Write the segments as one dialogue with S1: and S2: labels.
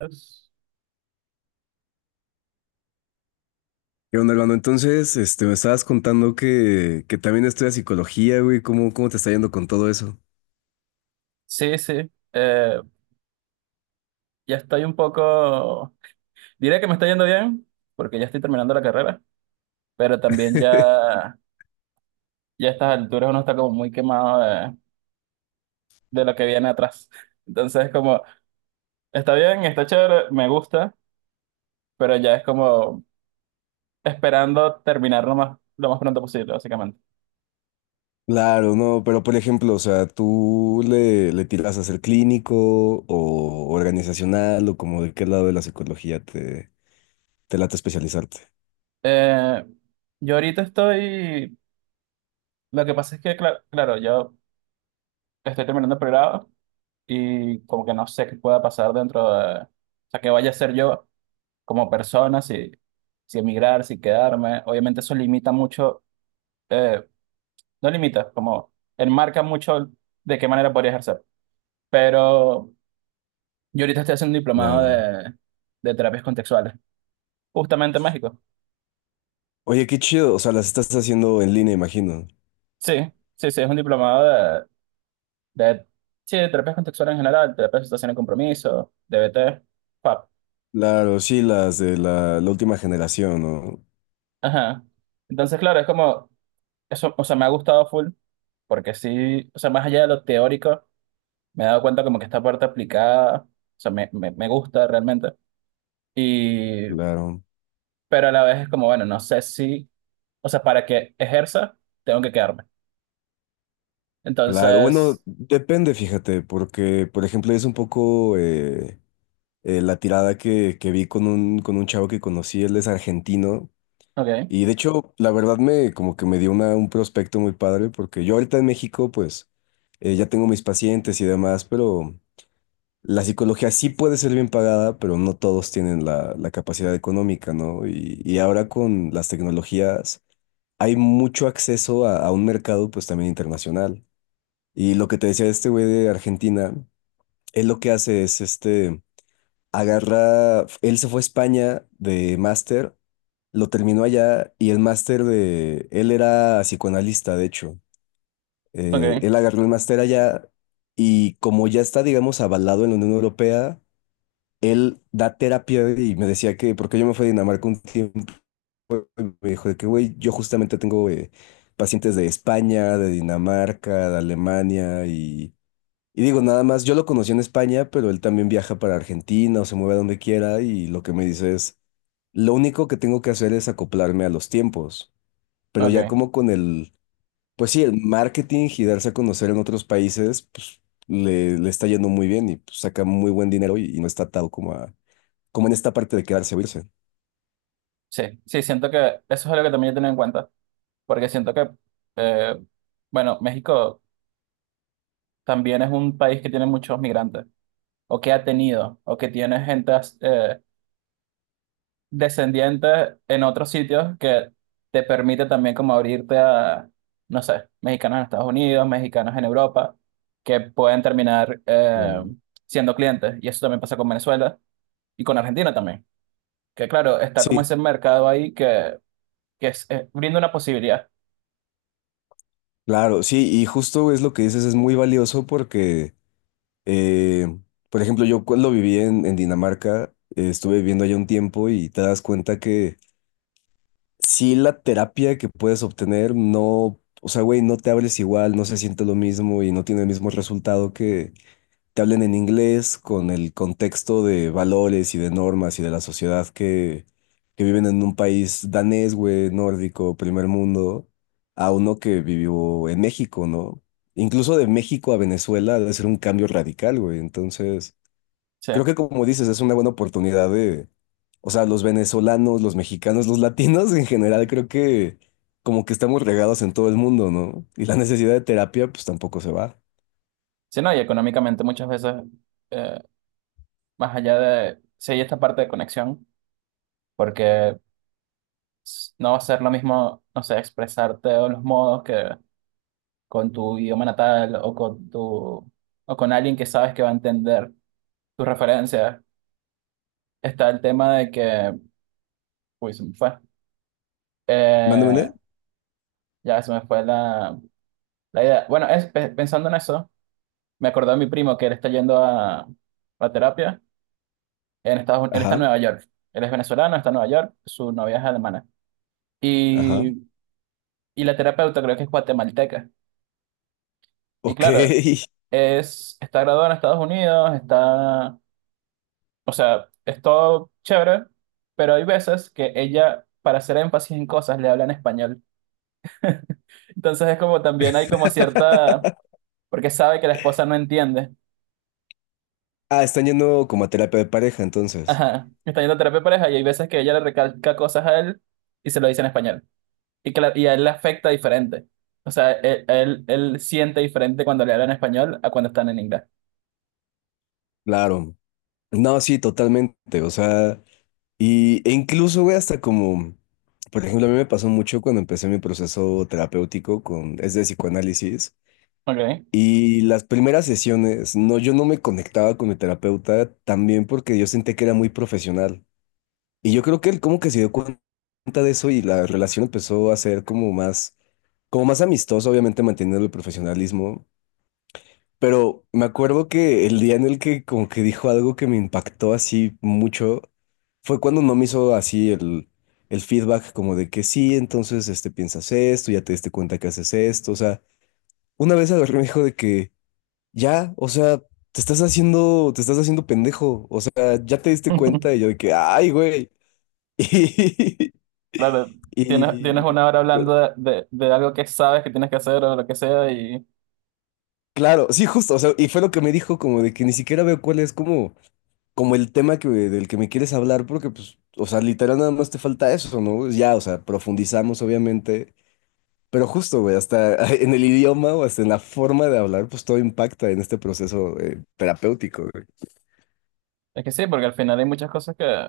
S1: Es-
S2: ¿Qué onda, hermano? Entonces, me estabas contando que también estudias psicología, güey. ¿Cómo te está yendo con todo eso?
S1: Sí, sí. Eh, ya estoy un poco. Diré que me está yendo bien, porque ya estoy terminando la carrera, pero también ya a estas alturas uno está como muy quemado de lo que viene atrás. Entonces, como, está bien, está chévere, me gusta, pero ya es como esperando terminar lo más pronto posible, básicamente.
S2: Claro, no, pero por ejemplo, o sea, ¿tú le tiras a ser clínico o organizacional o como de qué lado de la psicología te late especializarte?
S1: Eh, yo ahorita estoy. Lo que pasa es que, claro, yo estoy terminando el pregrado y como que no sé qué pueda pasar dentro de. O sea, qué vaya a ser yo como persona, si emigrar, si quedarme. Obviamente eso limita mucho, eh, no limita, como enmarca mucho de qué manera podría ejercer. Pero yo ahorita estoy haciendo un diplomado
S2: Claro.
S1: de terapias contextuales, justamente en México.
S2: Oye, qué chido, o sea, las estás haciendo en línea, imagino.
S1: Sí, sí, sí, es un diplomado de, sí, de terapias contextuales en general, terapia de situación de compromiso, DBT, PAP.
S2: Claro, sí, las de la última generación, ¿no?
S1: Ajá. Entonces, claro, es como, eso, o sea, me ha gustado full, porque sí, o sea, más allá de lo teórico me he dado cuenta como que esta parte aplicada, o sea, me gusta realmente. Y,
S2: Claro,
S1: pero a la vez es como, bueno, no sé si, o sea, para que ejerza, tengo que quedarme.
S2: claro. Bueno,
S1: Entonces,
S2: depende, fíjate, porque, por ejemplo, es un poco... la tirada que vi con con un chavo que conocí, él es argentino.
S1: ok,
S2: Y de hecho, la verdad me como que me dio un prospecto muy padre, porque yo ahorita en México, pues, ya tengo mis pacientes y demás, pero la psicología sí puede ser bien pagada, pero no todos tienen la capacidad económica, ¿no? Y ahora con las tecnologías hay mucho acceso a un mercado, pues, también internacional. Y lo que te decía este güey de Argentina, él lo que hace es agarra, él se fue a España de máster, lo terminó allá y el máster de, él era psicoanalista, de hecho.
S1: ok,
S2: Él agarró el máster allá y como ya está, digamos, avalado en la Unión Europea, él da terapia y me decía que, porque yo me fui a Dinamarca un tiempo y me dijo de que, güey, yo justamente tengo pacientes de España, de Dinamarca, de Alemania y... Y digo, nada más, yo lo conocí en España, pero él también viaja para Argentina o se mueve a donde quiera y lo que me dice es, lo único que tengo que hacer es acoplarme a los tiempos, pero ya
S1: ok.
S2: como con pues sí, el marketing y darse a conocer en otros países, pues le está yendo muy bien y pues, saca muy buen dinero y no está atado como como en esta parte de quedarse o irse.
S1: Sí, sí, siento que eso es algo que también he tenido en cuenta, porque siento que, eh, bueno, México también es un país que tiene muchos migrantes, o que ha tenido, o que tiene gente, eh, descendientes en otros sitios que te permite también como abrirte a, no sé, mexicanos en Estados Unidos, mexicanos en Europa, que pueden terminar
S2: Claro.
S1: siendo clientes. Y eso también pasa con Venezuela y con Argentina también. Que claro, está como
S2: Sí,
S1: ese mercado ahí que brinda una posibilidad.
S2: claro, sí, y justo es lo que dices, es muy valioso porque... Eh, por ejemplo, yo cuando viví en Dinamarca, estuve viviendo allá un tiempo y te das cuenta que sí la terapia que puedes obtener no, o sea, güey, no te hables igual, no se siente lo mismo y no tiene el mismo resultado que te hablen en inglés con el contexto de valores y de normas y de la sociedad que viven en un país danés, güey, nórdico, primer mundo, a uno que vivió en México, ¿no? Incluso de México a Venezuela debe ser un cambio radical, güey. Entonces,
S1: Sí.
S2: creo que como dices, es una buena oportunidad de, o sea, los venezolanos, los mexicanos, los latinos en general, creo que como que estamos regados en todo el mundo, ¿no? Y la necesidad de terapia, pues tampoco se va.
S1: Sí, no, y económicamente muchas veces, eh, más allá de, sí hay esta parte de conexión, porque no va a ser lo mismo, no sé, expresarte o los modos que con tu idioma natal o con tu o con alguien que sabes que va a entender tus referencias. Está el tema de que, uy, se me fue.
S2: ¿Mande,
S1: Eh,
S2: mande?
S1: ya se me fue la idea. Bueno, pensando en eso, me acordé de mi primo que él está yendo a terapia en Estados Unidos. Él está en
S2: Ajá,
S1: Nueva York. Él es venezolano, está en Nueva York, su novia es alemana.
S2: ajá.
S1: Y, y la terapeuta creo que es guatemalteca. Y
S2: Ok.
S1: claro, es, está graduado en Estados Unidos, está. O sea, es todo chévere, pero hay veces que ella, para hacer énfasis en cosas, le habla en español. Entonces es como también hay como cierta, porque sabe que la esposa no entiende.
S2: Ah, están yendo como a terapia de pareja, entonces.
S1: Ajá, está yendo a terapia de pareja y hay veces que ella le recalca cosas a él y se lo dice en español. Que y a él le afecta diferente. O sea, él siente diferente cuando le hablan en español a cuando están en inglés.
S2: Claro. No, sí, totalmente. O sea, e incluso, güey, hasta como, por ejemplo, a mí me pasó mucho cuando empecé mi proceso terapéutico con, es de psicoanálisis.
S1: Ok.
S2: Y las primeras sesiones, no, yo no me conectaba con mi terapeuta también porque yo sentía que era muy profesional. Y yo creo que él como que se dio cuenta de eso y la relación empezó a ser como más amistosa, obviamente manteniendo el profesionalismo. Pero me acuerdo que el día en el que como que dijo algo que me impactó así mucho fue cuando no me hizo así el feedback como de que sí, entonces este piensas esto, ya te diste cuenta que haces esto. O sea, una vez agarré y me dijo de que ya, o sea, te estás haciendo pendejo, o sea, ya te diste cuenta y yo de que, ay, güey.
S1: Claro,
S2: Y,
S1: tienes una hora
S2: y- pero,
S1: hablando de algo que sabes que tienes que hacer o lo que sea. Y
S2: claro, sí, justo, o sea, y fue lo que me dijo como de que ni siquiera veo cuál es como, como el tema que, del que me quieres hablar, porque pues, o sea, literal nada más te falta eso, ¿no? Ya, o sea, profundizamos obviamente, pero justo, güey, hasta en el idioma o hasta en la forma de hablar, pues todo impacta en este proceso terapéutico, güey.
S1: es que sí, porque al final hay muchas cosas que...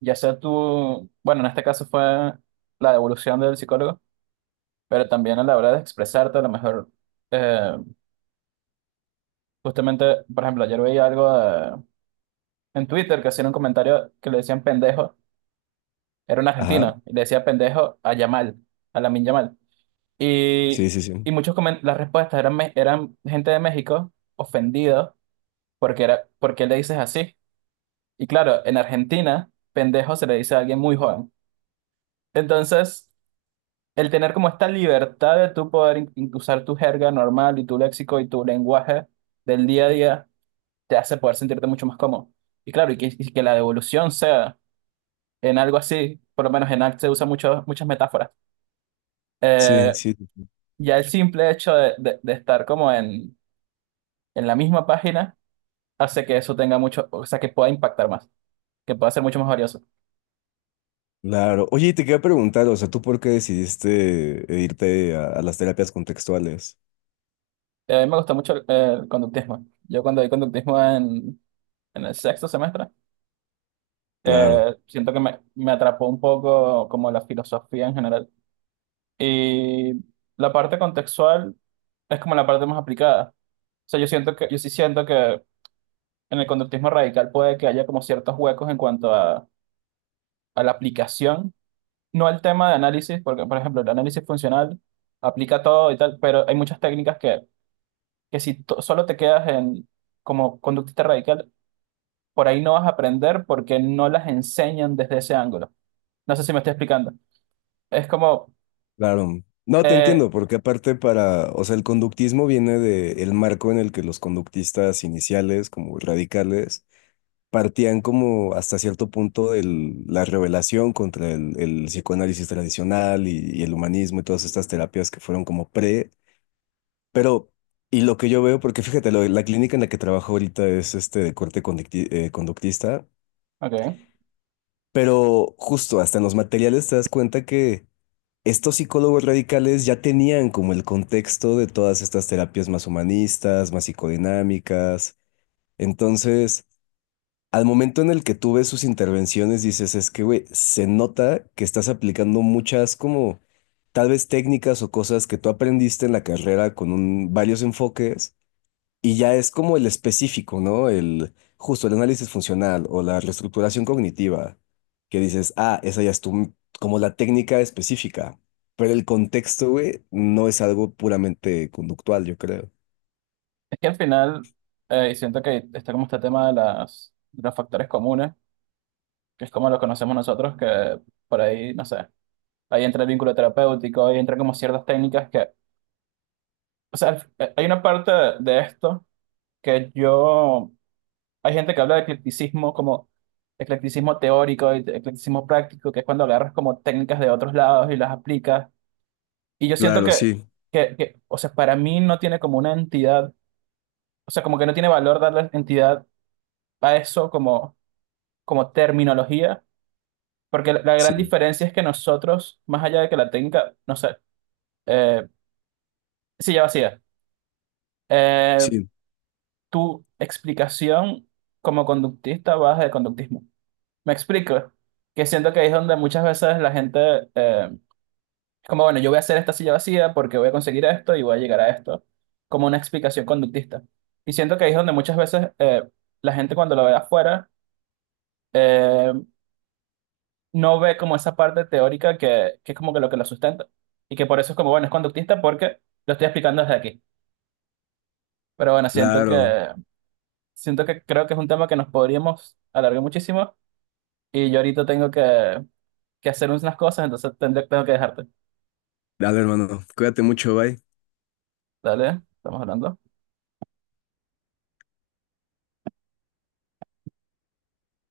S1: Ya sea tú, bueno, en este caso fue la devolución del psicólogo, pero también a la hora de expresarte, a lo mejor, eh, justamente, por ejemplo, ayer veía algo en Twitter que hacían un comentario que le decían pendejo, era un
S2: Ajá,
S1: argentino, y le decía pendejo a Yamal, a Lamin Yamal. Y,
S2: sí, sí,
S1: y
S2: sí.
S1: muchos las respuestas eran gente de México ofendido porque era, ¿por qué le dices así? Y claro, en Argentina, pendejo se le dice a alguien muy joven. Entonces, el tener como esta libertad de tú poder usar tu jerga normal y tu léxico y tu lenguaje del día a día te hace poder sentirte mucho más cómodo. Y claro, y y que la devolución sea en algo así, por lo menos en arte se usa mucho, muchas metáforas.
S2: Sí,
S1: Eh,
S2: sí.
S1: ya el simple hecho de estar como en la misma página hace que eso tenga mucho, o sea, que pueda impactar más, que pueda ser mucho más valioso.
S2: Claro. Oye, y te quería preguntar, o sea, ¿tú por qué decidiste irte a las terapias contextuales?
S1: A mí me gusta mucho el conductismo. Yo cuando di conductismo en el sexto semestre,
S2: Claro,
S1: Siento que me atrapó un poco como la filosofía en general. Y la parte contextual es como la parte más aplicada. O sea, yo siento que, yo sí siento que en el conductismo radical puede que haya como ciertos huecos en cuanto a la aplicación, no al tema de análisis, porque por ejemplo el análisis funcional aplica todo y tal, pero hay muchas técnicas que si solo te quedas en como conductista radical, por ahí no vas a aprender porque no las enseñan desde ese ángulo. No sé si me estoy explicando. Es como.
S2: claro. No, te
S1: Eh,
S2: entiendo, porque aparte para, o sea, el conductismo viene del marco en el que los conductistas iniciales, como radicales, partían como hasta cierto punto de la revelación contra el psicoanálisis tradicional y el humanismo y todas estas terapias que fueron como pre, pero... Y lo que yo veo, porque fíjate, lo- la clínica en la que trabajo ahorita es este de corte conducti- conductista.
S1: ok.
S2: Pero justo hasta en los materiales te das cuenta que estos psicólogos radicales ya tenían como el contexto de todas estas terapias más humanistas, más psicodinámicas. Entonces, al momento en el que tú ves sus intervenciones, dices, es que, güey, se nota que estás aplicando muchas como tal vez técnicas o cosas que tú aprendiste en la carrera con un- varios enfoques y ya es como el específico, ¿no? El justo el análisis funcional o la reestructuración cognitiva, que dices, ah, esa ya es tu, como la técnica específica, pero el contexto, güey, no es algo puramente conductual, yo creo.
S1: Es que al final, y siento que está como este tema de, de los factores comunes, que es como lo conocemos nosotros, que por ahí, no sé, ahí entra el vínculo terapéutico, ahí entra como ciertas técnicas que, o sea, hay una parte de esto que yo, hay gente que habla de eclecticismo como eclecticismo teórico y eclecticismo práctico, que es cuando agarras como técnicas de otros lados y las aplicas. Y yo siento
S2: Claro, sí,
S1: que, o sea, para mí no tiene como una entidad, o sea, como que no tiene valor darle entidad a eso como, como terminología, porque la gran
S2: sí,
S1: diferencia es que nosotros, más allá de que la técnica, no sé, eh, silla vacía, eh,
S2: sí,
S1: tu explicación como conductista va de conductismo. ¿Me explico? Que siento que ahí es donde muchas veces la gente, eh, es como, bueno, yo voy a hacer esta silla vacía porque voy a conseguir esto y voy a llegar a esto, como una explicación conductista. Y siento que ahí es donde muchas veces la gente cuando lo ve afuera, eh, no ve como esa parte teórica que es como que lo sustenta. Y que por eso es como, bueno, es conductista porque lo estoy explicando desde aquí. Pero bueno,
S2: claro.
S1: siento que creo que es un tema que nos podríamos alargar muchísimo. Y yo ahorita tengo que hacer unas cosas, entonces tendré, tengo que dejarte.
S2: Dale, hermano, cuídate mucho, bye.
S1: Dale, estamos hablando.